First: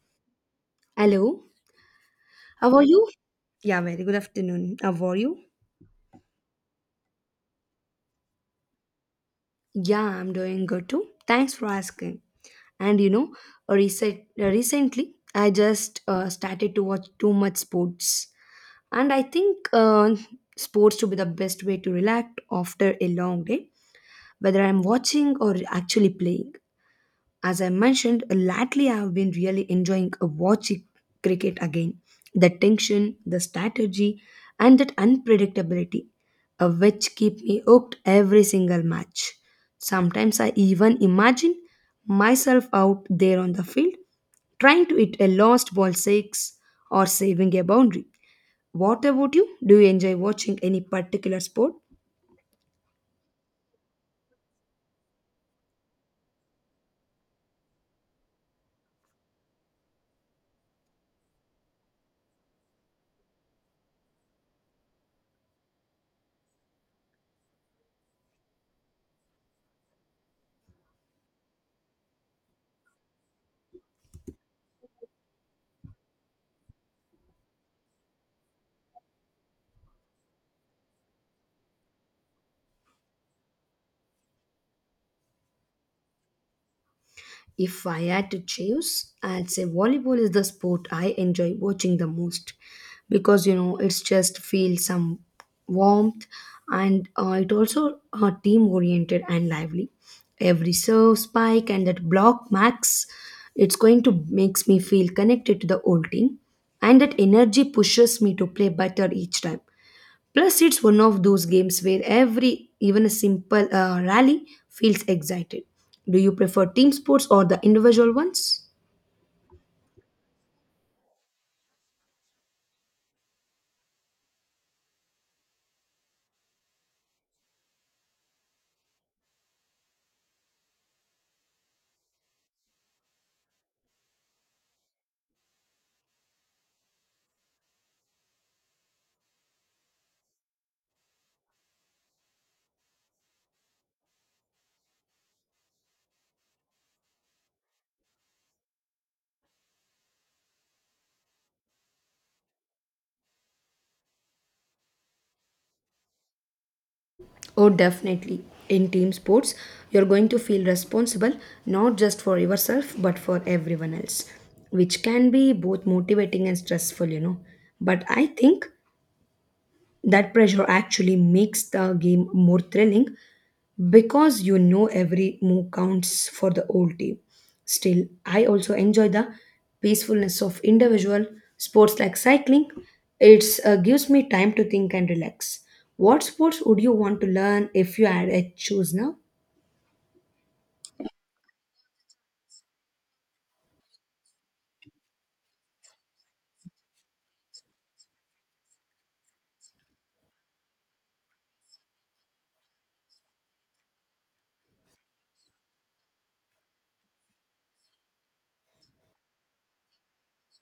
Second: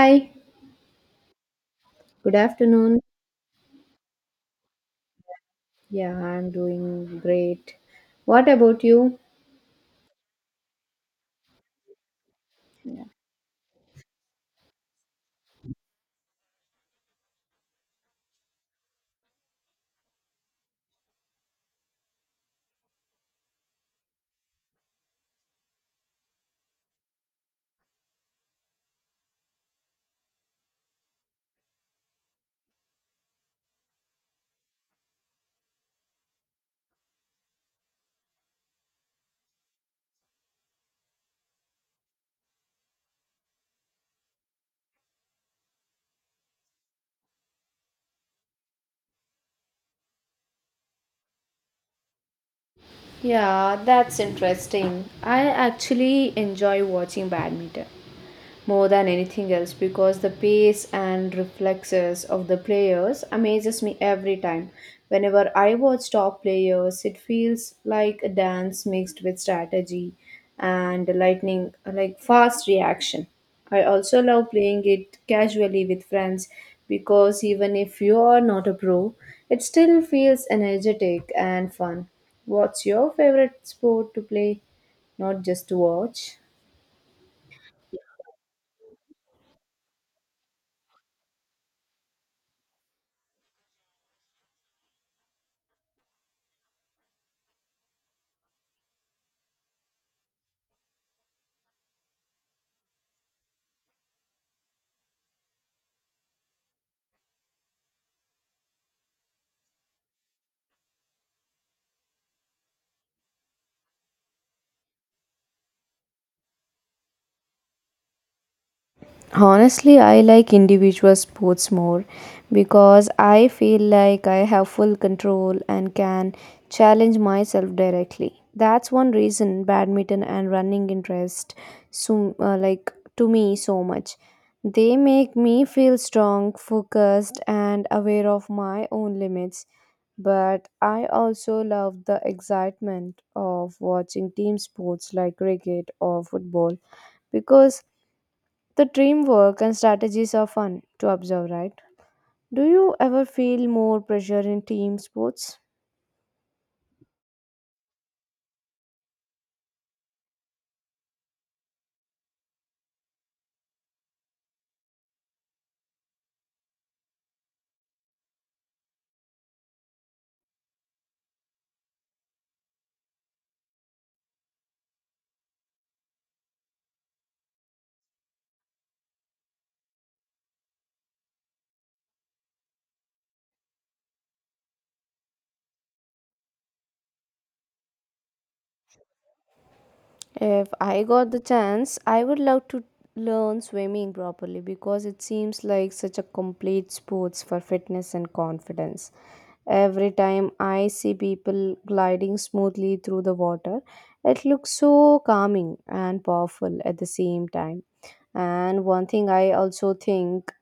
Hi, Hello, good how are afternoon. you? Yeah, very good afternoon. How are you? Yeah, I'm doing great. What about you? Yeah, I'm doing good too. Thanks for asking. And you know, recently I just started to watch too much sports, and I think sports to be the best way to relax after a long day, whether I'm watching or actually playing. As I mentioned, lately I have been really enjoying watching cricket again. The tension, the strategy, and that unpredictability, which keep me hooked every single match. Sometimes I even imagine myself out there on the field trying to hit a lost ball six or saving a boundary. What about you? Do you enjoy watching any particular sport? Yeah, that's interesting. I actually enjoy watching badminton, more than anything else because the pace and reflexes of the players amazes me every time. Whenever I watch top players, it feels like a dance mixed with strategy and lightning, like fast reaction. I also love playing it casually with friends because even if you are not a pro, it still feels energetic and fun. What's your favorite sport to play, not just to watch? If I had to choose, I'd say volleyball is the sport I enjoy watching the most because you know it's just feel some warmth and it also team oriented and lively. Every serve, spike, and that block max, it's going to makes me feel connected to the old team, and that energy pushes me to play better each time. Plus, it's one of those games where every, even a simple rally, feels excited. Do you prefer team sports or the individual ones? Honestly, I like individual sports more because I feel like I have full control and can challenge myself directly. That's one reason badminton and running interest so to me so much. They make me feel strong, focused and aware of my own limits. But I also love the excitement of watching team sports like cricket or football because the teamwork and strategies are fun to observe, right? Do you ever feel more pressure in team sports? Oh, definitely. In team sports, you're going to feel responsible not just for yourself but for everyone else, which can be both motivating and stressful, you know. But I think that pressure actually makes the game more thrilling because you know every move counts for the whole team. Still, I also enjoy the peacefulness of individual sports like cycling. It gives me time to think and relax. What sports would you want to learn if you had a choose now? If I got the chance, I would love to learn swimming properly because it seems like such a complete sports for fitness and confidence. Every time I see people gliding smoothly through the water, it looks so calming and powerful at the same time. And one thing I also think,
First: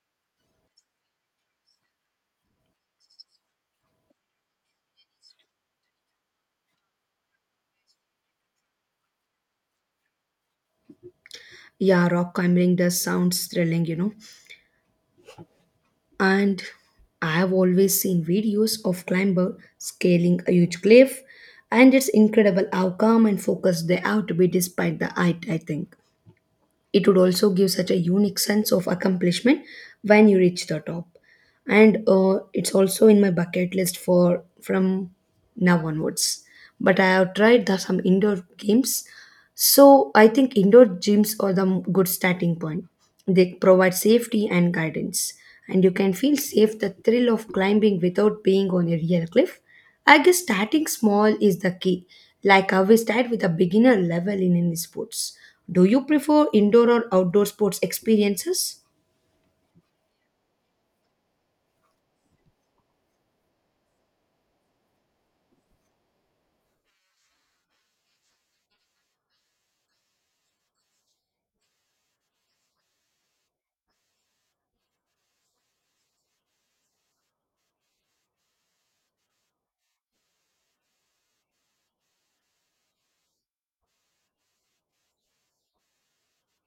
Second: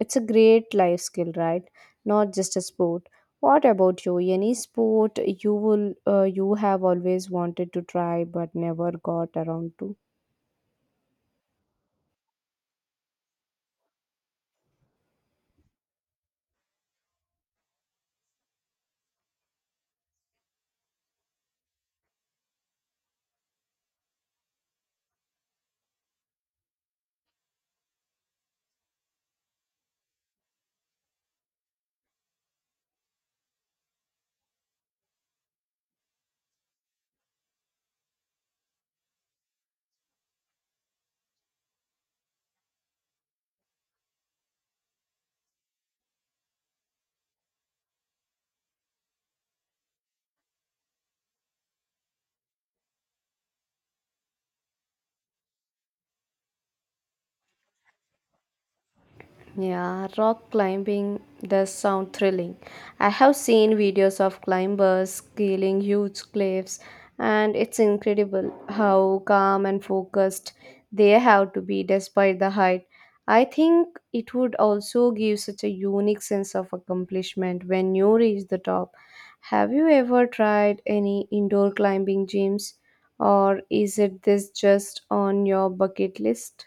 it's a great life skill, right? Not just a sport. What about you? Any sport you will you have always wanted to try but never got around to? Yeah, rock climbing does sounds thrilling, you know. And I have always seen videos of climber scaling a huge cliff, and it's incredible how calm and focused they have to be despite the height. I think it would also give such a unique sense of accomplishment when you reach the top. And it's also in my bucket list for from now onwards. But I have tried the, some indoor games so I think indoor gyms are the good starting point. They provide safety and guidance, and you can feel safe the thrill of climbing without being on a real cliff. I guess starting small is the key. Like how we start with a beginner level in any sports. Do you prefer indoor or outdoor sports experiences? Yeah, rock climbing does sound thrilling. I have seen videos of climbers scaling huge cliffs, and it's incredible how calm and focused they have to be despite the height. I think it would also give such a unique sense of accomplishment when you reach the top. Have you ever tried any indoor climbing gyms, or is it this just on your bucket list?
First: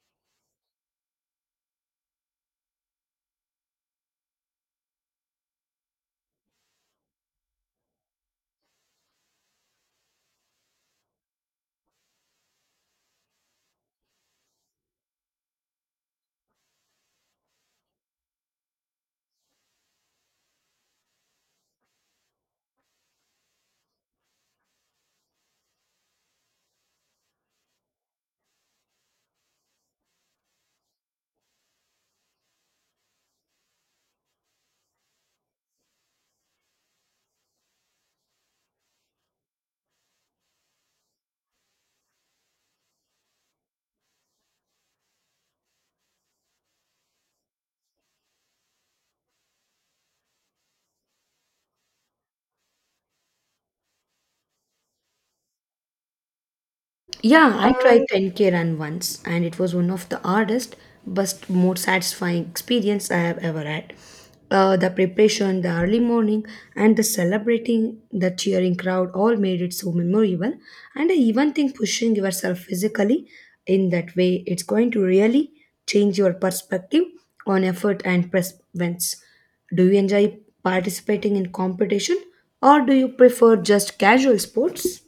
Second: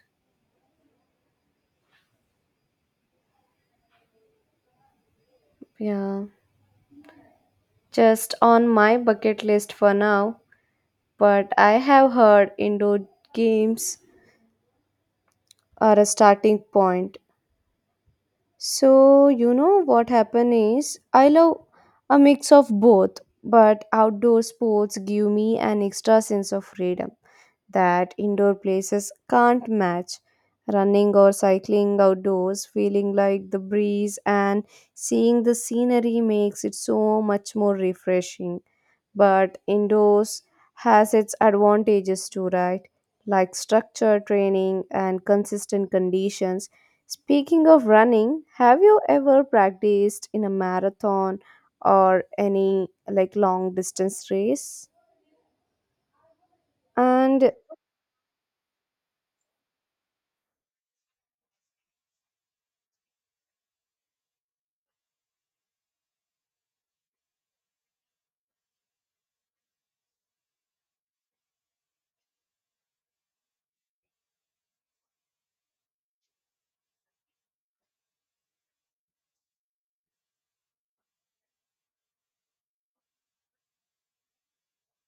Yeah. Just on my bucket list for now, but I have heard indoor games are a starting point. So, you know what happen is I love a mix of both, but outdoor sports give me an extra sense of freedom that indoor places can't match. Running or cycling outdoors, feeling like the breeze and seeing the scenery makes it so much more refreshing. But indoors has its advantages too, right? Like structure training and consistent conditions. Speaking of running, have you ever practiced in a marathon or any like long distance race? Yeah, And I tried 10K run once and it was one of the hardest but more satisfying experience I have ever had. The preparation, the early morning, and the celebrating the cheering crowd all made it so memorable. And I even think pushing yourself physically in that way it's going to really change your perspective on effort and perseverance. Do you enjoy participating in competition or do you prefer just casual sports?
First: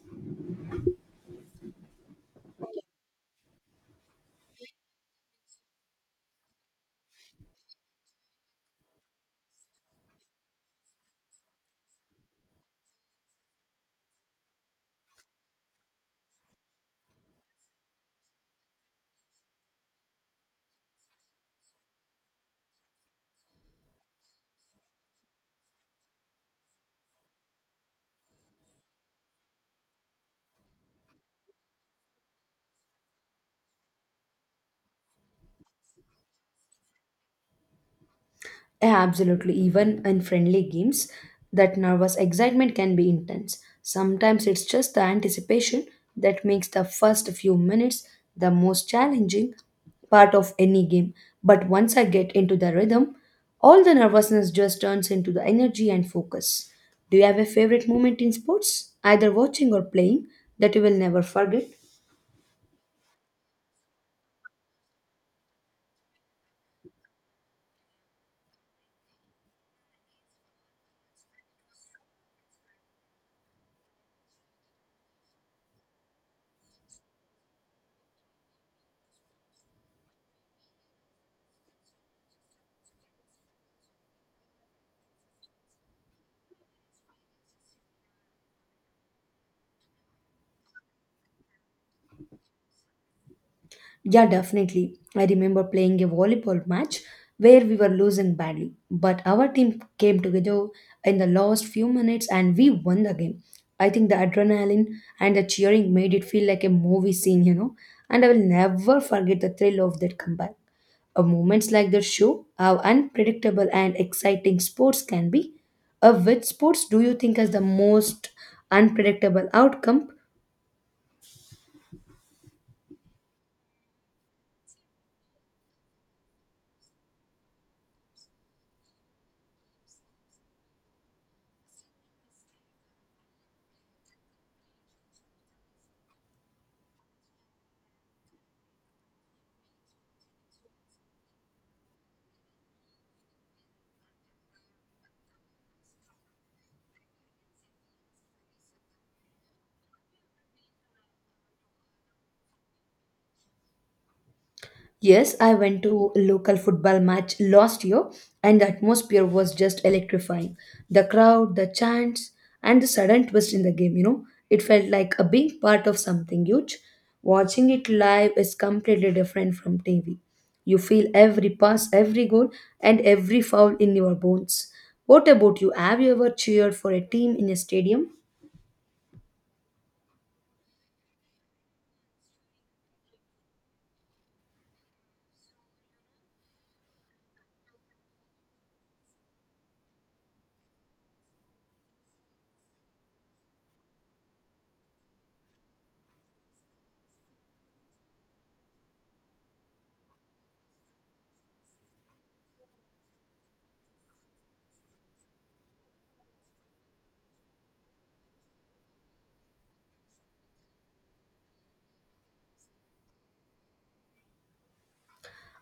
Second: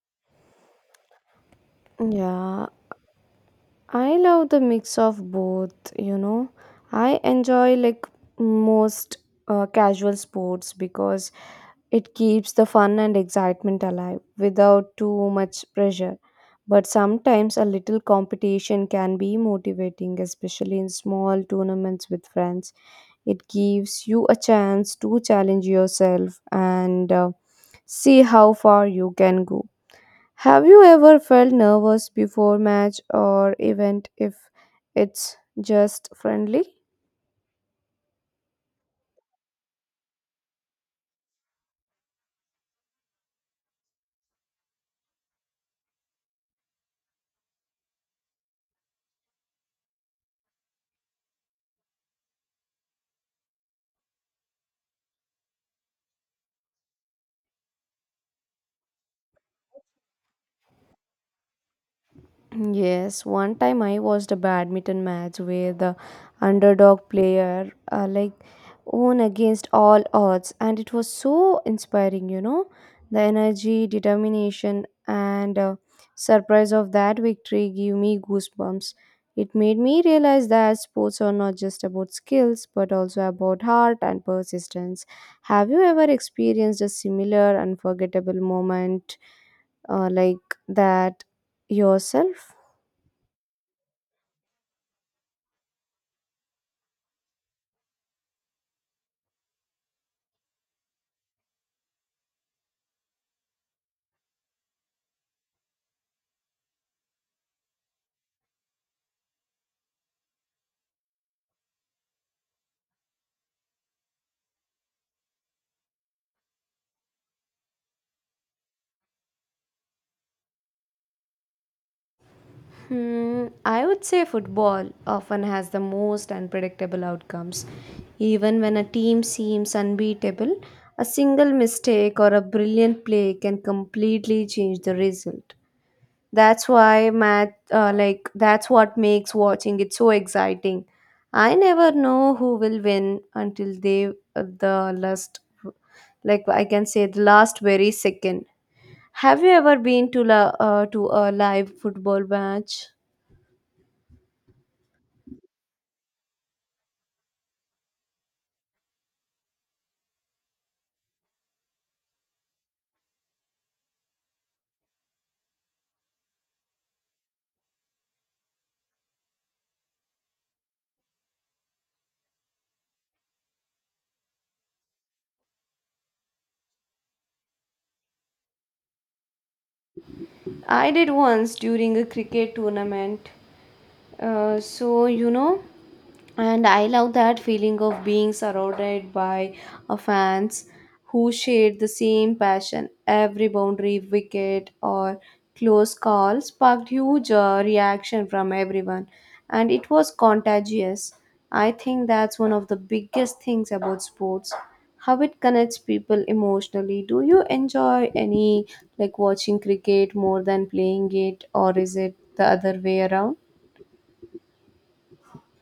yeah, I love the mix of both, you know. I enjoy like most casual sports because it keeps the fun and excitement alive without too much pressure. But sometimes a little competition can be motivating, especially in small tournaments with friends. It gives you a chance to challenge yourself and see how far you can go. Have you ever felt nervous before match or event if it's just friendly? Yeah, absolutely. Even in friendly games, that nervous excitement can be intense. Sometimes it's just the anticipation that makes the first few minutes the most challenging part of any game. But once I get into the rhythm, all the nervousness just turns into the energy and focus. Do you have a favorite moment in sports, either watching or playing, that you will never forget? Yes, one time I watched a badminton match where the underdog player won against all odds, and it was so inspiring, you know, the energy, determination, and surprise of that victory give me goosebumps. It made me realize that sports are not just about skills but also about heart and persistence. Have you ever experienced a similar unforgettable moment uh, like that yourself? Yeah, definitely. I remember playing a volleyball match where we were losing badly, but our team came together in the last few minutes and we won the game. I think the adrenaline and the cheering made it feel like a movie scene, you know, and I will never forget the thrill of that comeback. Moments like that show how unpredictable and exciting sports can be. Which sports do you think has the most unpredictable outcome? Hmm, I would say football often has the most unpredictable outcomes. Even when a team seems unbeatable, a single mistake or a brilliant play can completely change the result. That's why math, like that's what makes watching it so exciting. I never know who will win until the last, like I can say the last very second. Have you ever been to to a live football match? Yes, I went to a local football match last year and the atmosphere was just electrifying. The crowd, the chants, and the sudden twist in the game, you know, it felt like a being part of something huge. Watching it live is completely different from TV. You feel every pass, every goal, and every foul in your bones. What about you? Have you ever cheered for a team in a stadium? I did once during a cricket tournament. So, you know, and I love that feeling of being surrounded by a fans who shared the same passion. Every boundary, wicket, or close call sparked huge reaction from everyone, and it was contagious. I think that's one of the biggest things about sports, how it connects people emotionally. Do you enjoy any like watching cricket more than playing it, or is it the other way around?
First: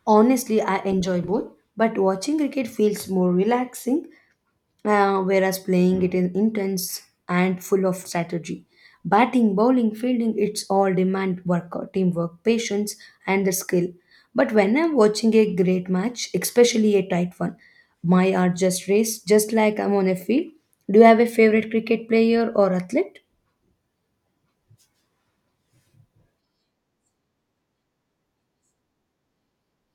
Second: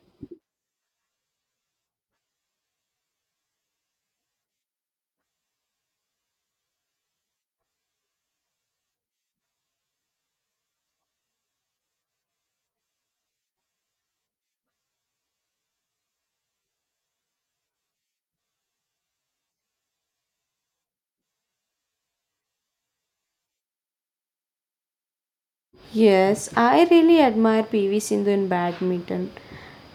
Honestly, I enjoy both, but watching cricket feels more relaxing whereas playing it is intense and full of strategy. Batting, bowling, fielding, it's all demand work, teamwork, patience, and the skill. But when I'm watching a great match, especially a tight one, my heart just race just like I'm on a field. Do you have a favorite cricket player or athlete? Yes, I really admire PV Sindhu in badminton.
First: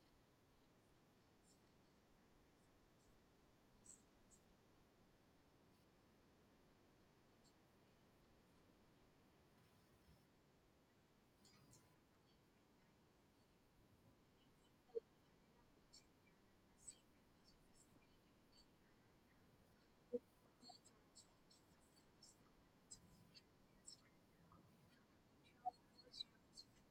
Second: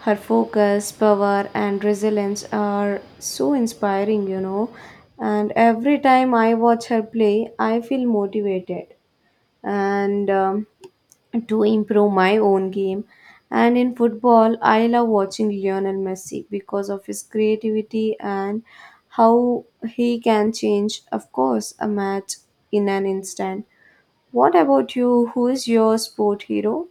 Her focus, power, and resilience are so inspiring, you know. And every time I watch her play, I feel motivated and to improve my own game. And in football, I love watching Lionel Messi because of his creativity and how he can change, of course, a match in an instant. What about you? Who is your sport hero?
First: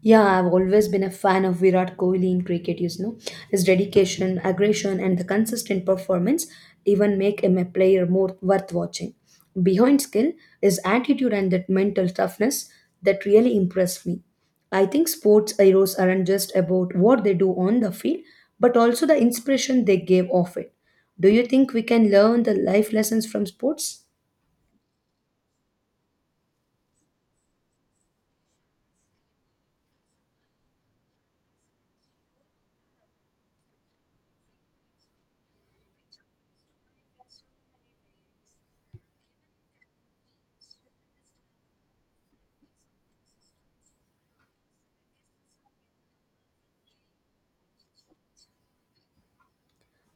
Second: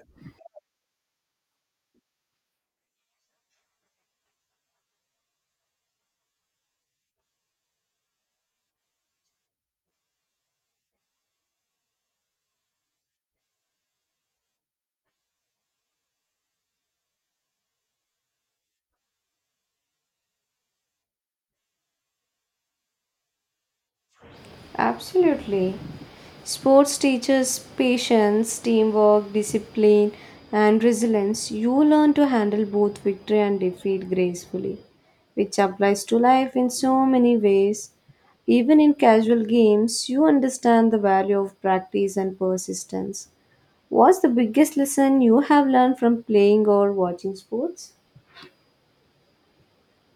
Yeah, I've always been a fan of Virat Kohli in cricket, you know. His dedication, aggression, and the consistent performance even make him a player more worth watching. Behind skill is attitude and that mental toughness that really impressed me. I think sports heroes aren't just about what they do on the field, but also the inspiration they gave off it. Do you think we can learn the life lessons from sports? Absolutely. Sports teaches patience, teamwork, discipline, and resilience. You learn to handle both victory and defeat gracefully, which applies to life in so many ways. Even in casual games, you understand the value of practice and persistence. What's the biggest lesson you have learned from playing or watching sports?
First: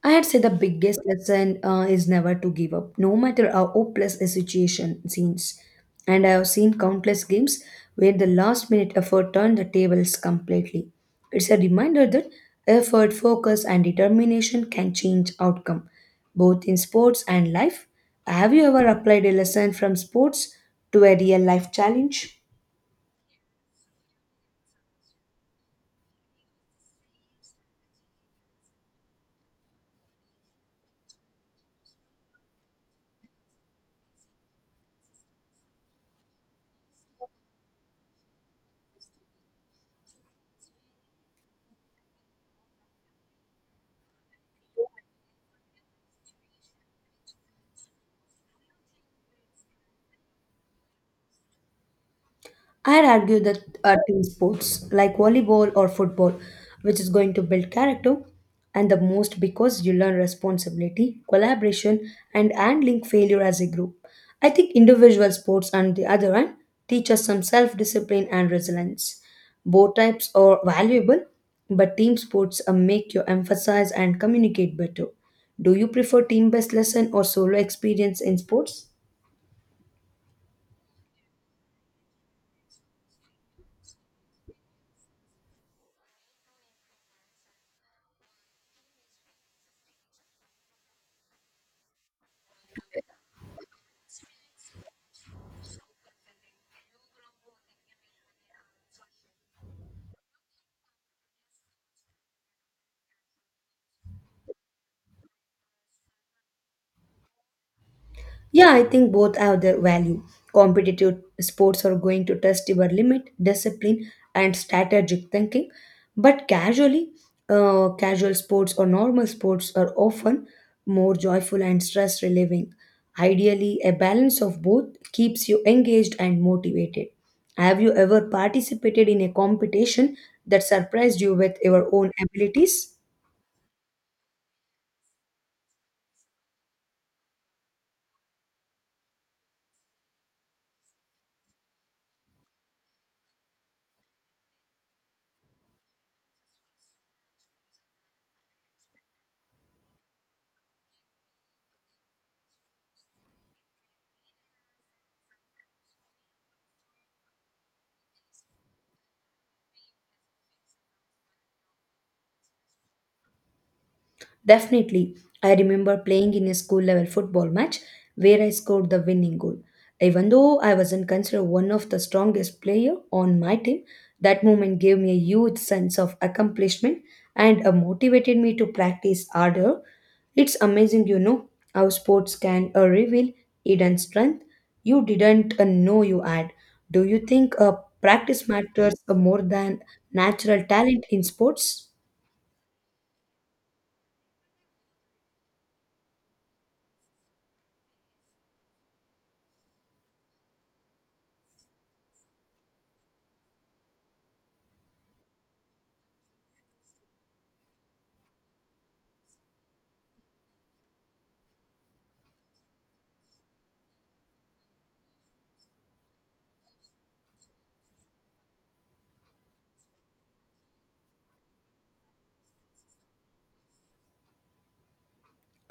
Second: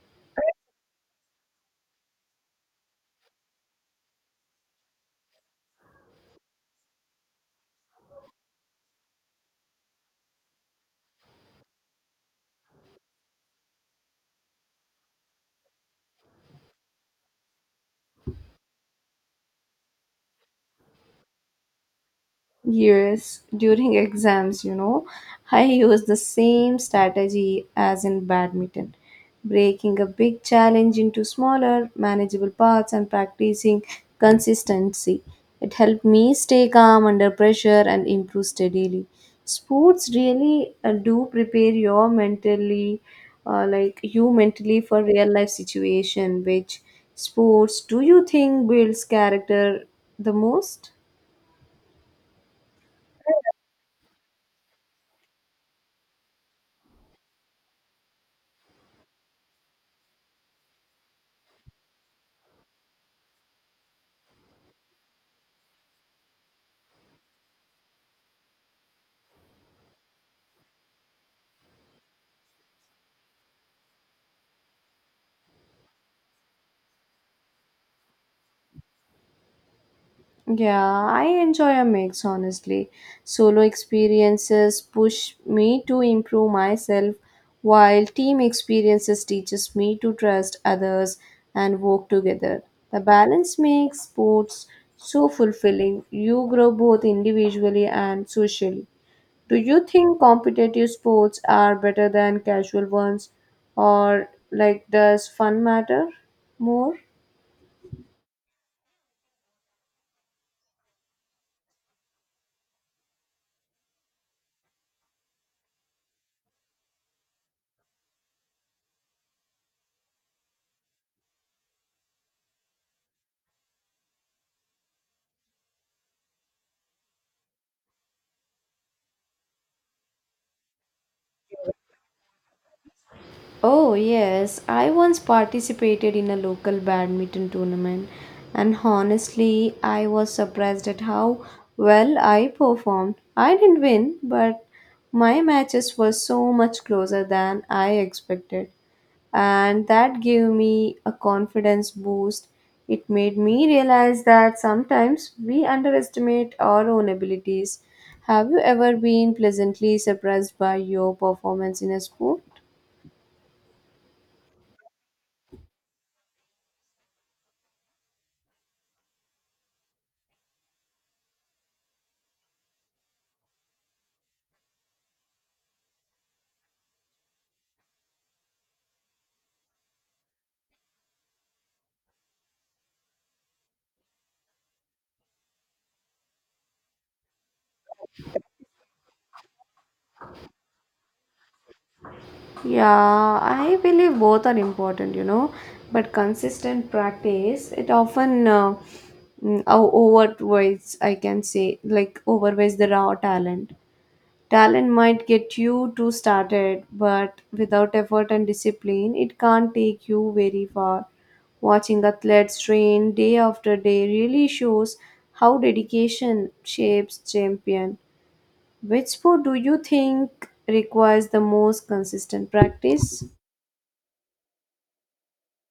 I had said the biggest lesson is never to give up, no matter how hopeless a situation seems. And I have seen countless games where the last minute effort turned the tables completely. It's a reminder that effort, focus, and determination can change outcome, both in sports and life. Have you ever applied a lesson from sports to a real life challenge? Yes, during exams, you know, I use the same strategy as in badminton, breaking a big challenge into smaller, manageable parts and practicing consistency. It helped me stay calm under pressure and improve steadily. Sports really do prepare your mentally, you mentally for real life situation. Which sports do you think builds character the most? I'd argue that team sports like volleyball or football, which is going to build character, and the most because you learn responsibility, collaboration, and handling failure as a group. I think individual sports, on the other hand, teach us some self discipline and resilience. Both types are valuable, but team sports make you emphasize and communicate better. Do you prefer team based lesson or solo experience in sports? Yeah, I enjoy a mix honestly. Solo experiences push me to improve myself, while team experiences teaches me to trust others and work together. The balance makes sports so fulfilling. You grow both individually and socially. Do you think competitive sports are better than casual ones, or like does fun matter more? Yeah, I think both have their value. Competitive sports are going to test your limit, discipline, and strategic thinking. But casual sports or normal sports are often more joyful and stress relieving. Ideally, a balance of both keeps you engaged and motivated. Have you ever participated in a competition that surprised you with your own abilities? Oh, yes. I once participated in a local badminton tournament, and honestly, I was surprised at how well I performed. I didn't win, but my matches were so much closer than I expected, and that gave me a confidence boost. It made me realize that sometimes we underestimate our own abilities. Have you ever been pleasantly surprised by your performance in a sport? Definitely, I remember playing in a school level football match where I scored the winning goal. Even though I wasn't considered one of the strongest player on my team, that moment gave me a huge sense of accomplishment and motivated me to practice harder. It's amazing, you know, how sports can reveal hidden strength you didn't know you had. Do you think practice matters more than natural talent in sports? Yeah, I believe both are important, you know, but consistent practice it often mm, o- overweights, I can say, like overweights the raw talent. Talent might get you to started, but without effort and discipline, it can't take you very far. Watching athletes train day after day really shows how dedication shapes champion. Which sport do you think requires the most consistent practice?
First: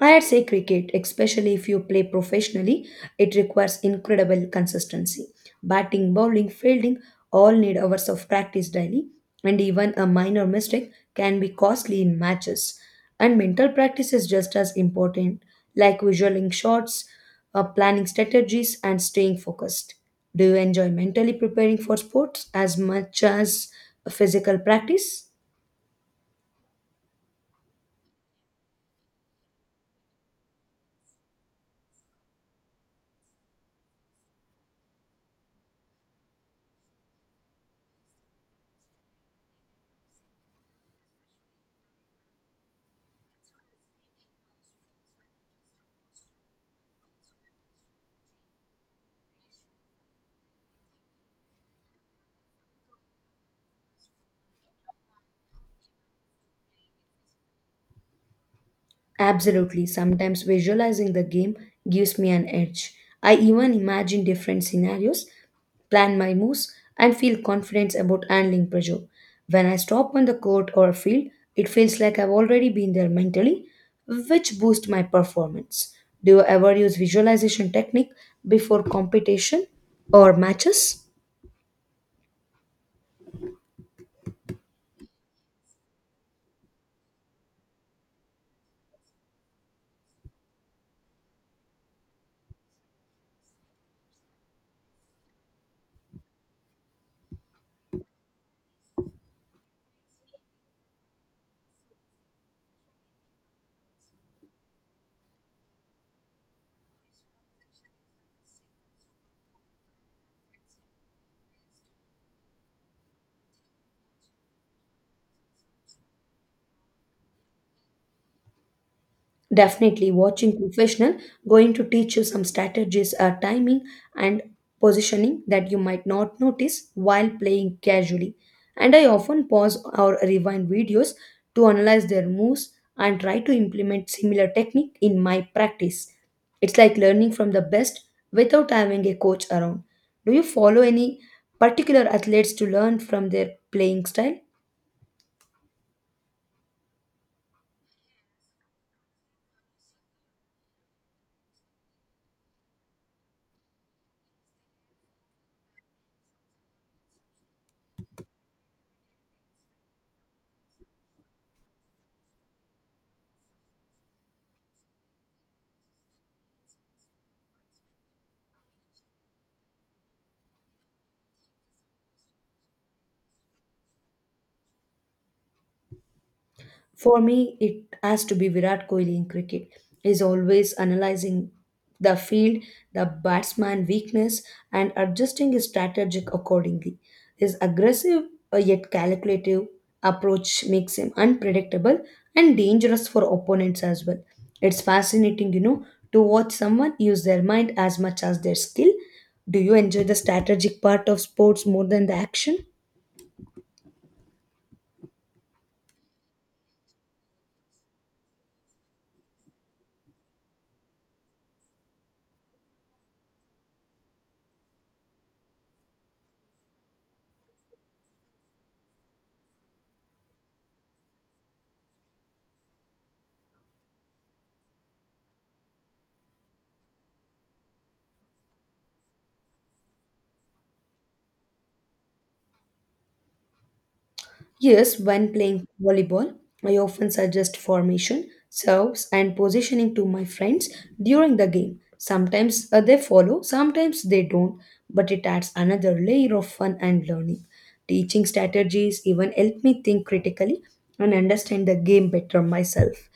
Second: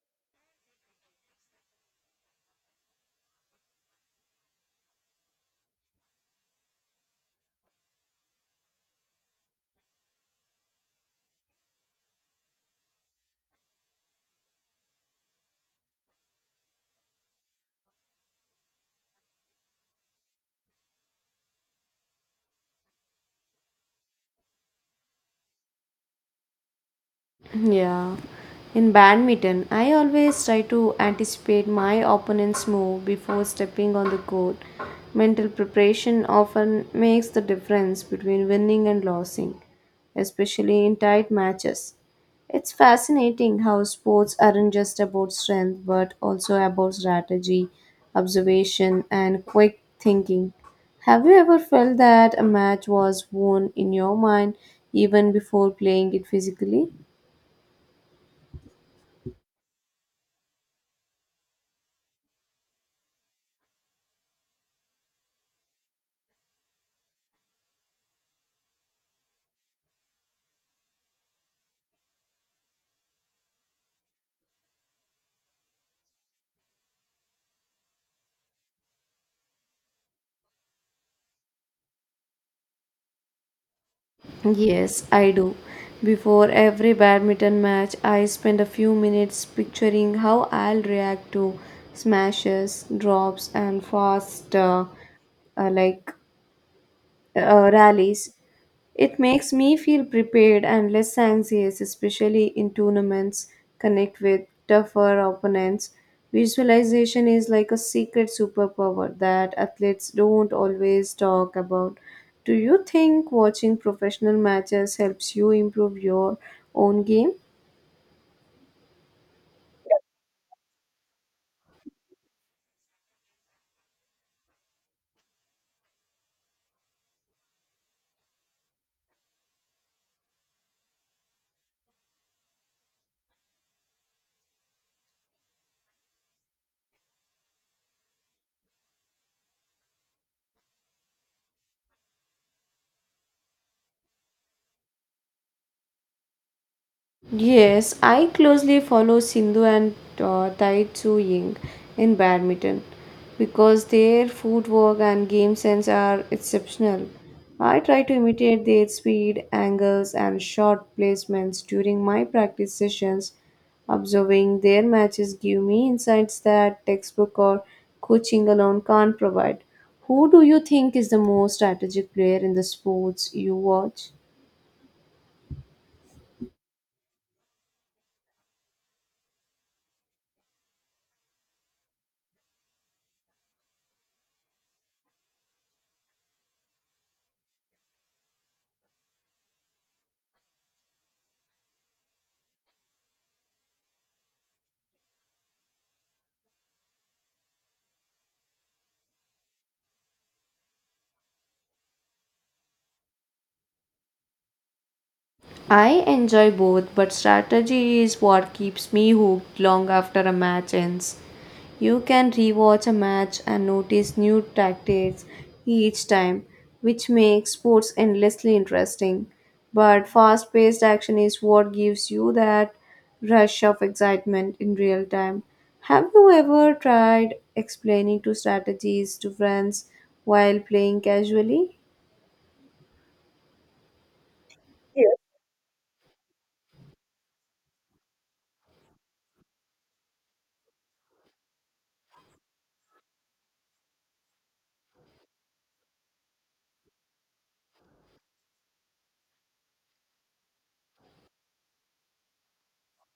I'd say cricket, especially if you play professionally, it requires incredible consistency. Batting, bowling, fielding all need hours of practice daily, and even a minor mistake can be costly in matches. And mental practice is just as important, like visualing shots, planning strategies, and staying focused. Do you enjoy mentally preparing for sports as much as physical practice? Yeah. In badminton, I always try to anticipate my opponent's move before stepping on the court. Mental preparation often makes the difference between winning and losing, especially in tight matches. It's fascinating how sports aren't just about strength but also about strategy, observation, and quick thinking. Have you ever felt that a match was won in your mind even before playing it physically? Absolutely. Sometimes visualizing the game gives me an edge. I even imagine different scenarios, plan my moves, and feel confidence about handling pressure. When I stop on the court or field, it feels like I've already been there mentally, which boosts my performance. Do you ever use visualization technique before competition or matches? Yes, I do. Before every badminton match, I spend a few minutes picturing how I'll react to smashes, drops, and fast uh, like rallies. It makes me feel prepared and less anxious, especially in tournaments, connect with tougher opponents. Visualization is like a secret superpower that athletes don't always talk about. Do you think watching professional matches helps you improve your own game? Definitely, watching professional going to teach you some strategies, timing, and positioning that you might not notice while playing casually. And I often pause or rewind videos to analyze their moves and try to implement similar technique in my practice. It's like learning from the best without having a coach around. Do you follow any particular athletes to learn from their playing style? Yes, I closely follow Sindhu and Tai Tzu Ying in badminton because their footwork and game sense are exceptional. I try to imitate their speed, angles, and shot placements during my practice sessions. Observing their matches give me insights that textbook or coaching alone can't provide. Who do you think is the most strategic player in the sports you watch? For me, it has to be Virat Kohli in cricket. He's always analyzing the field, the batsman weakness, and adjusting his strategic accordingly. His aggressive yet calculative approach makes him unpredictable and dangerous for opponents as well. It's fascinating, you know, to watch someone use their mind as much as their skill. Do you enjoy the strategic part of sports more than the action? I enjoy both, but strategy is what keeps me hooked long after a match ends. You can rewatch a match and notice new tactics each time, which makes sports endlessly interesting. But fast paced action is what gives you that rush of excitement in real time. Have you ever tried explaining two strategies to friends while playing casually? Yes, when playing volleyball, I often suggest formation, serves, and positioning to my friends during the game. Sometimes they follow, sometimes they don't, but it adds another layer of fun and learning. Teaching strategies even help me think critically and understand the game better myself.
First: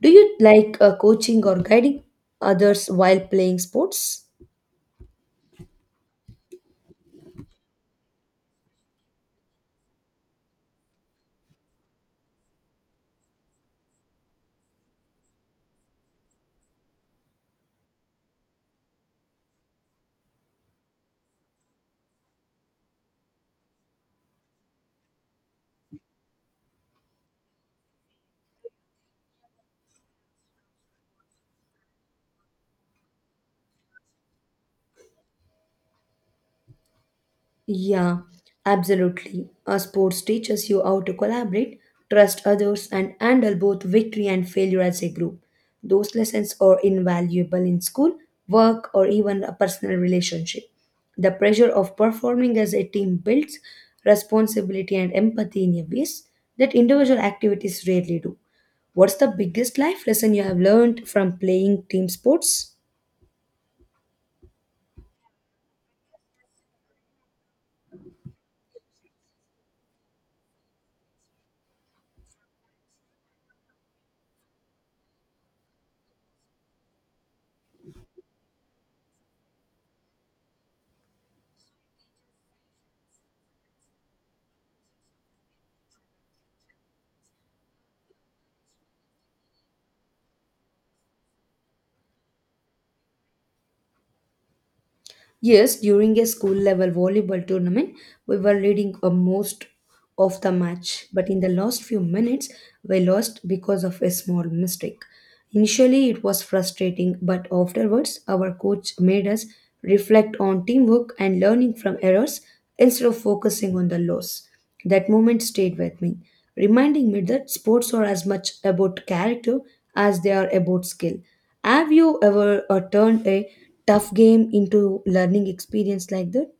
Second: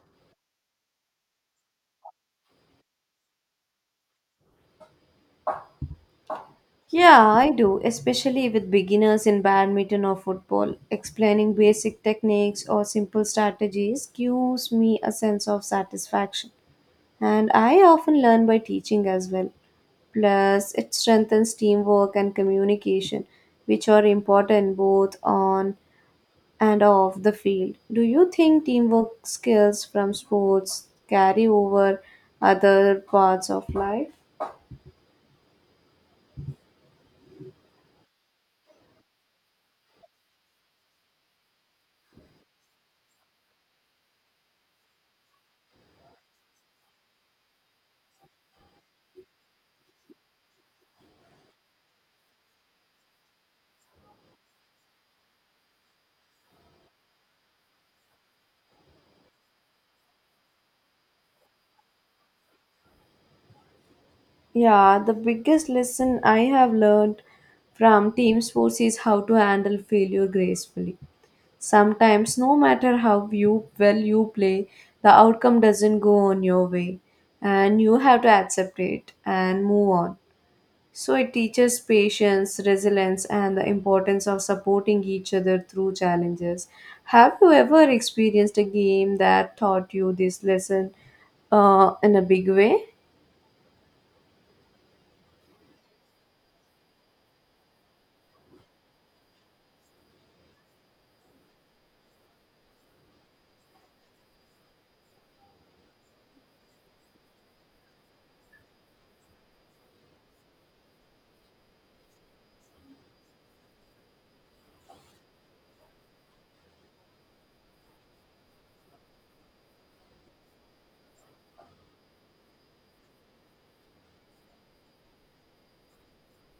Do you like coaching or guiding others while playing sports? Yeah, I do, especially with beginners in badminton or football. Explaining basic techniques or simple strategies gives me a sense of satisfaction. And I often learn by teaching as well. Plus, it strengthens teamwork and communication, which are important both on and off the field. Do you think teamwork skills from sports carry over other parts of life? Yeah, absolutely. Our sports teaches you how to collaborate, trust others, and handle both victory and failure as a group. Those lessons are invaluable in school, work, or even a personal relationship. The pressure of performing as a team builds responsibility and empathy in a ways that individual activities rarely do. What's the biggest life lesson you have learned from playing team sports? Yeah, the biggest lesson I have learned from team sports is how to handle failure gracefully. Sometimes, no matter how you well you play, the outcome doesn't go on your way, and you have to accept it and move on. So, it teaches patience, resilience, and the importance of supporting each other through challenges. Have you ever experienced a game that taught you this lesson in a big way? Yes, during a school level volleyball tournament, we were leading a most of the match, but in the last few minutes, we lost because of a small mistake. Initially, it was frustrating, but afterwards, our coach made us reflect on teamwork and learning from errors instead of focusing on the loss. That moment stayed with me, reminding me that sports are as much about character as they are about skill. Have you ever turned a tough game into learning experience like that?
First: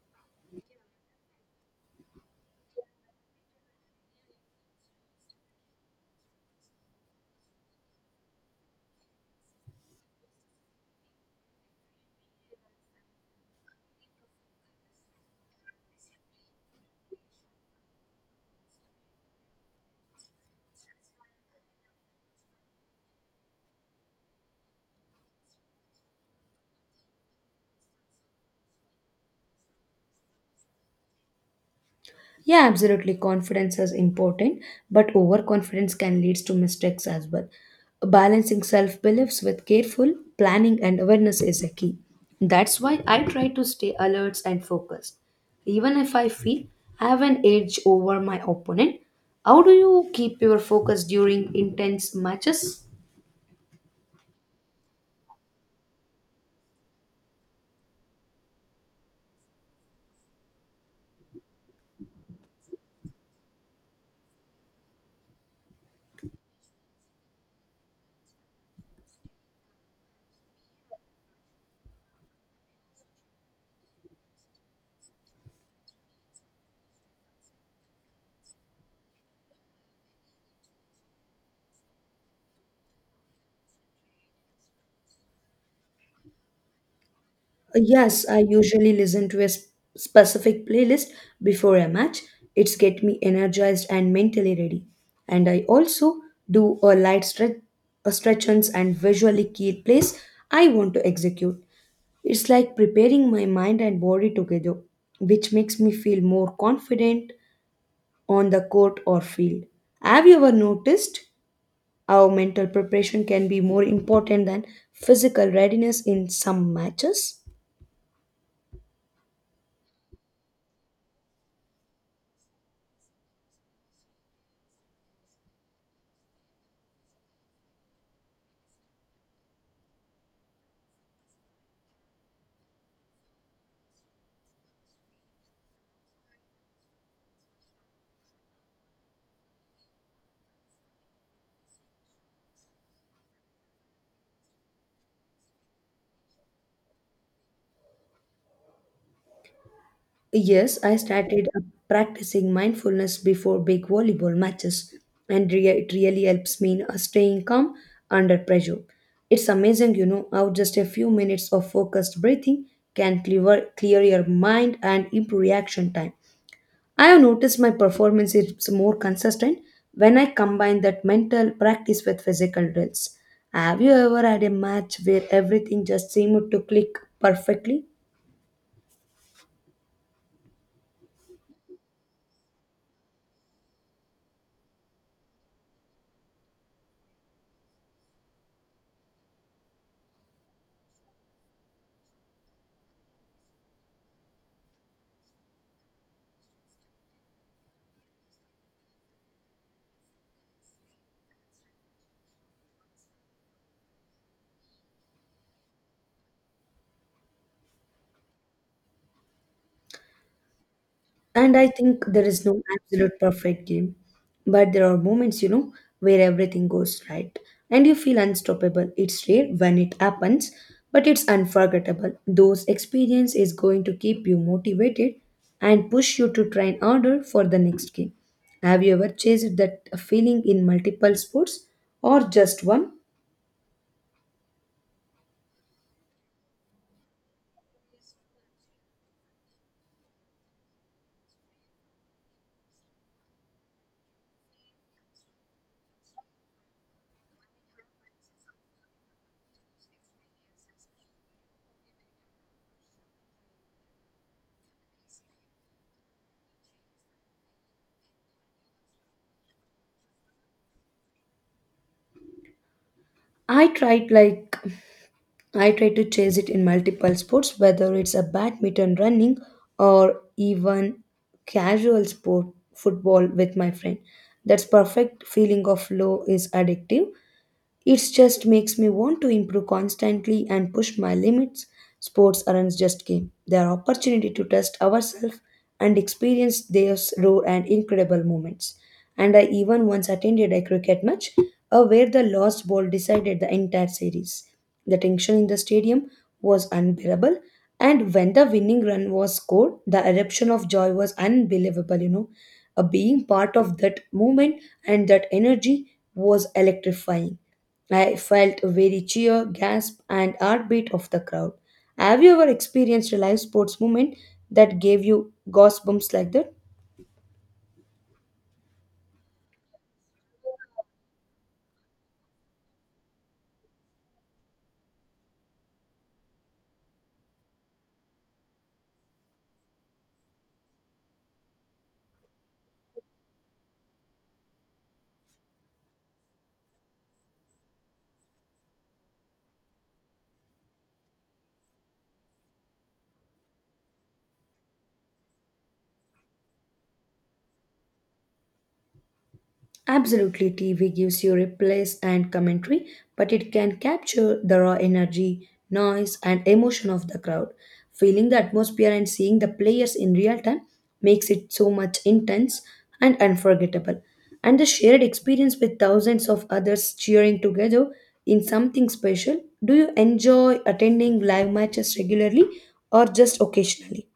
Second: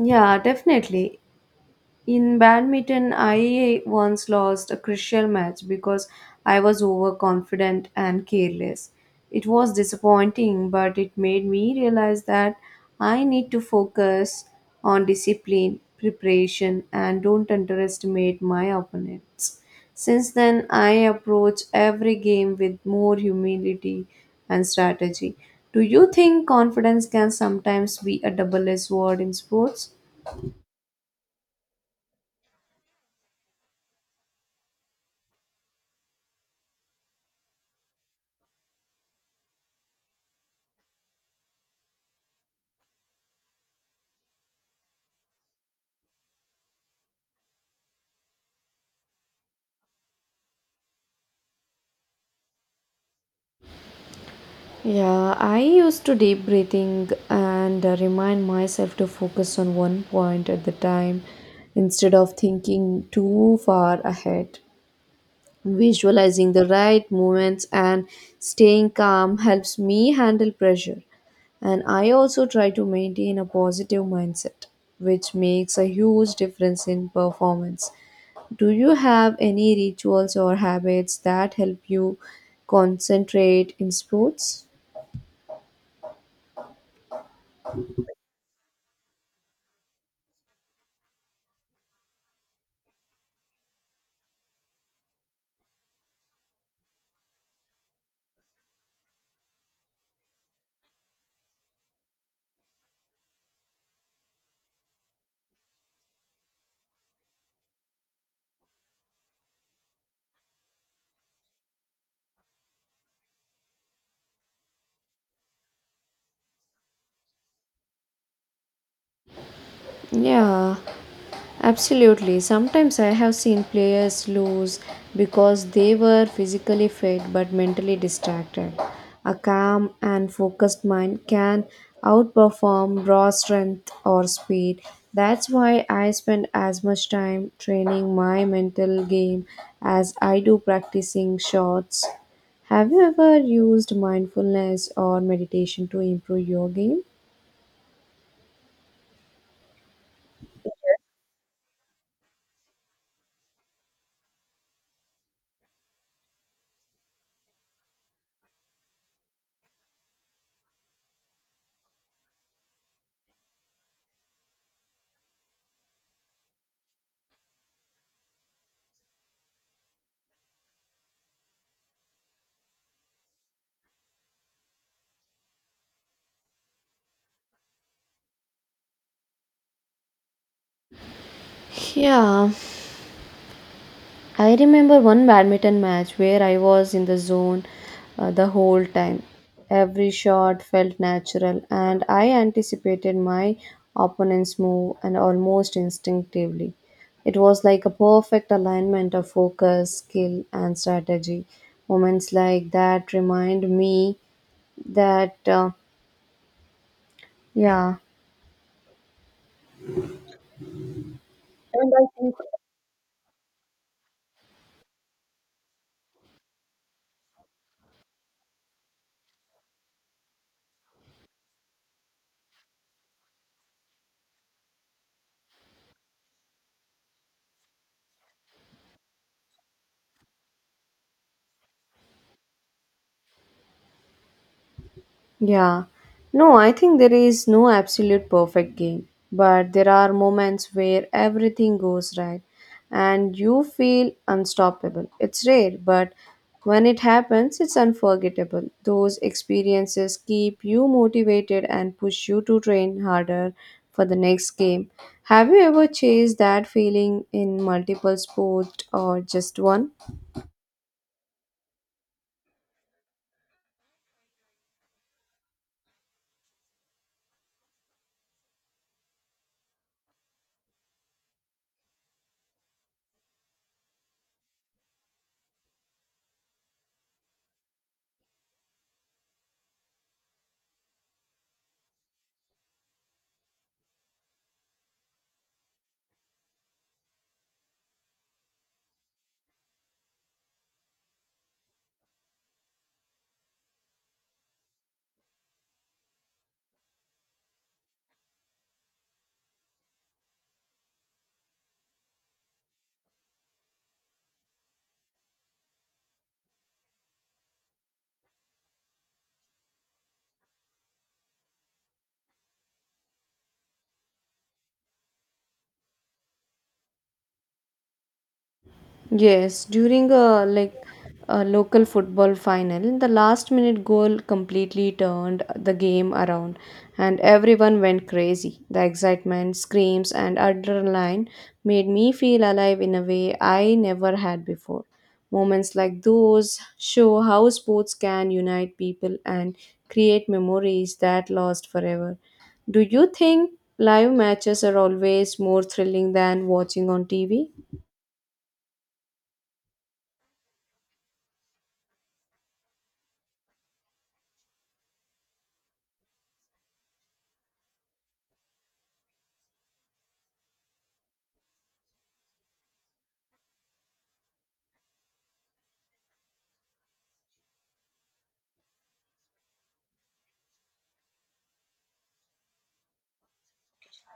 Yeah, definitely. In badminton, I once lost a crucial match because I was overconfident and careless. It was disappointing, but it made me realize that I need to focus on discipline, preparation, and don't underestimate my opponents. Since then, I approach every game with more humility and strategy. Do you think confidence can sometimes be a double edged sword in sports? Yeah, absolutely. Confidence is important, but overconfidence can lead to mistakes as well. Balancing self beliefs with careful planning and awareness is a key. That's why I try to stay alert and focused. Even if I feel I have an edge over my opponent, how do you keep your focus during intense matches? Yeah, I used to deep breathing and remind myself to focus on one point at the time instead of thinking too far ahead. Visualizing the right movements and staying calm helps me handle pressure. And I also try to maintain a positive mindset, which makes a huge difference in performance. Do you have any rituals or habits that help you concentrate in sports? Yes, I usually listen to a specific playlist before a match. It's get me energized and mentally ready. And I also do a light stretch, a stretchings and visually key plays I want to execute. It's like preparing my mind and body together, which makes me feel more confident on the court or field. Have you ever noticed how mental preparation can be more important than physical readiness in some matches? Yeah, absolutely. Sometimes I have seen players lose because they were physically fit but mentally distracted. A calm and focused mind can outperform raw strength or speed. That's why I spend as much time training my mental game as I do practicing shots. Have you ever used mindfulness or meditation to improve your game? Yes, I started practicing mindfulness before big volleyball matches, and it really helps me in staying calm under pressure. It's amazing, you know, how just a few minutes of focused breathing can clear your mind and improve reaction time. I have noticed my performance is more consistent when I combine that mental practice with physical drills. Have you ever had a match where everything just seemed to click perfectly? Yeah, I remember one badminton match where I was in the zone the whole time. Every shot felt natural, and I anticipated my opponent's move and almost instinctively. It was like a perfect alignment of focus, skill, and strategy. Moments like that remind me that, yeah, And I and think I there think is no absolute perfect game, but there are moments, you know, where everything goes right and you feel unstoppable. It's rare when it happens, but it's unforgettable. Those experience is going to keep you motivated and push you to train harder for the next game. Have you ever chased that feeling in multiple sports or just one? Yeah. No, I think there is no absolute perfect game, but there are moments where everything goes right and you feel unstoppable. It's rare, but when it happens, it's unforgettable. Those experiences keep you motivated and push you to train harder for the next game. Have you ever chased that feeling in multiple sports or just one? I tried like I try to chase it in multiple sports, whether it's a badminton, running, or even casual sport, football with my friend. That's perfect feeling of flow is addictive, it just makes me want to improve constantly and push my limits. Sports aren't just game; they are opportunity to test ourselves and experience their raw and incredible moments. And I even once attended a cricket match where the lost ball decided the entire series. The tension in the stadium was unbearable, and when the winning run was scored, the eruption of joy was unbelievable. You know, being part of that moment and that energy was electrifying. I felt a very cheer, gasp, and heartbeat of the crowd. Have you ever experienced a live sports moment that gave you goosebumps like that? Yes, during a local football final, the last minute goal completely turned the game around and everyone went crazy. The excitement, screams and adrenaline made me feel alive in a way I never had before. Moments like those show how sports can unite people and create memories that last forever. Do you think live matches are always more thrilling than watching on TV? Absolutely, TV gives you replays and commentary, but it can capture the raw energy, noise, and emotion of the crowd. Feeling the atmosphere and seeing the players in real time makes it so much intense and unforgettable. And the shared experience with thousands of others cheering together in something special. Do you enjoy attending live matches regularly or just occasionally?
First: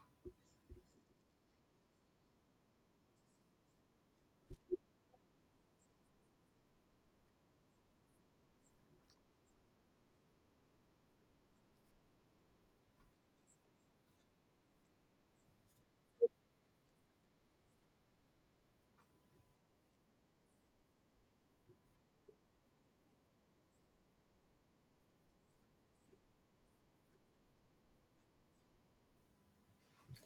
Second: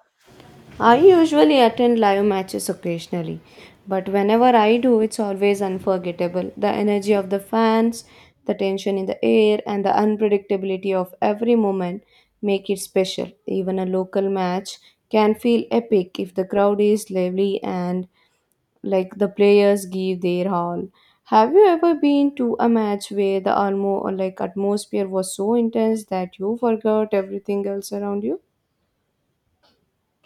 I usually attend live matches occasionally, but whenever I do, it's always unforgettable. The energy of the fans, the tension in the air, and the unpredictability of every moment make it special. Even a local match can feel epic if the crowd is lively and like the players give their all. Have you ever been to a match where the almo or like atmosphere was so intense that you forgot everything else around you?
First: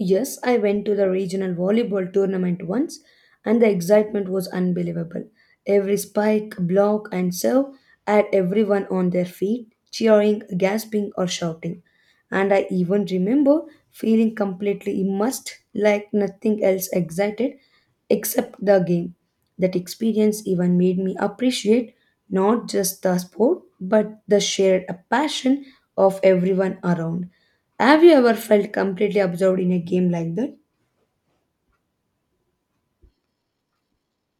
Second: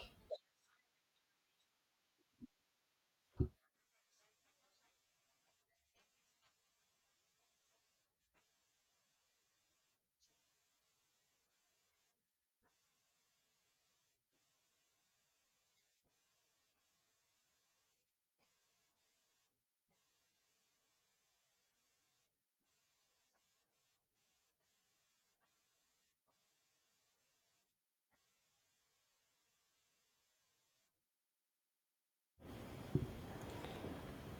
Yes, I went to the regional volleyball tournament once, and the excitement was unbelievable. Every spike, block, and serve had everyone on their feet, cheering, gasping, or shouting. And I even remember feeling completely immersed, like nothing else excited except the game. That experience even made me appreciate not just the sport, but the shared passion of everyone around. Have you ever felt completely absorbed in a game like that?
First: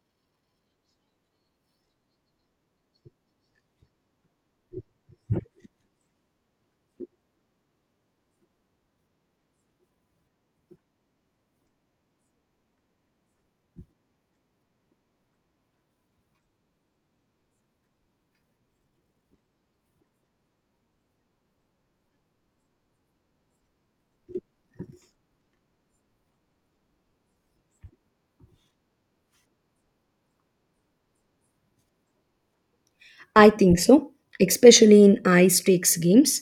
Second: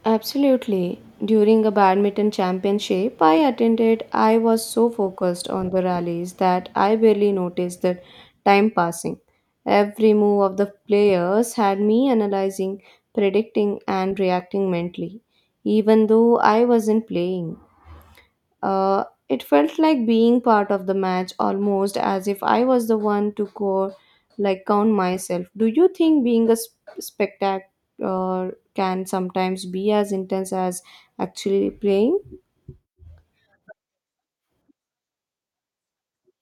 Absolutely. During a badminton championship I attended, I was so focused on the rallies that I barely noticed the time passing. Every move of the players had me analyzing, predicting, and reacting mentally, even though I wasn't playing. It felt like being part of the match, almost as if I was the one to go, like count myself. Do you think being a spectator can sometimes be as intense as actually playing? I think so, especially in high stakes games.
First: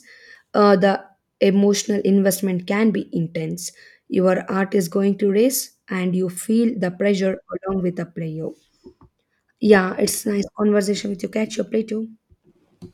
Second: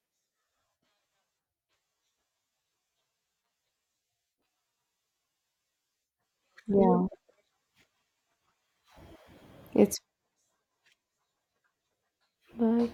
The emotional investment can be intense. Your heart is going to race and you feel the Yeah, pressure along with the player. Yeah, it's it's nice conversation with you. Catch your play too. bye.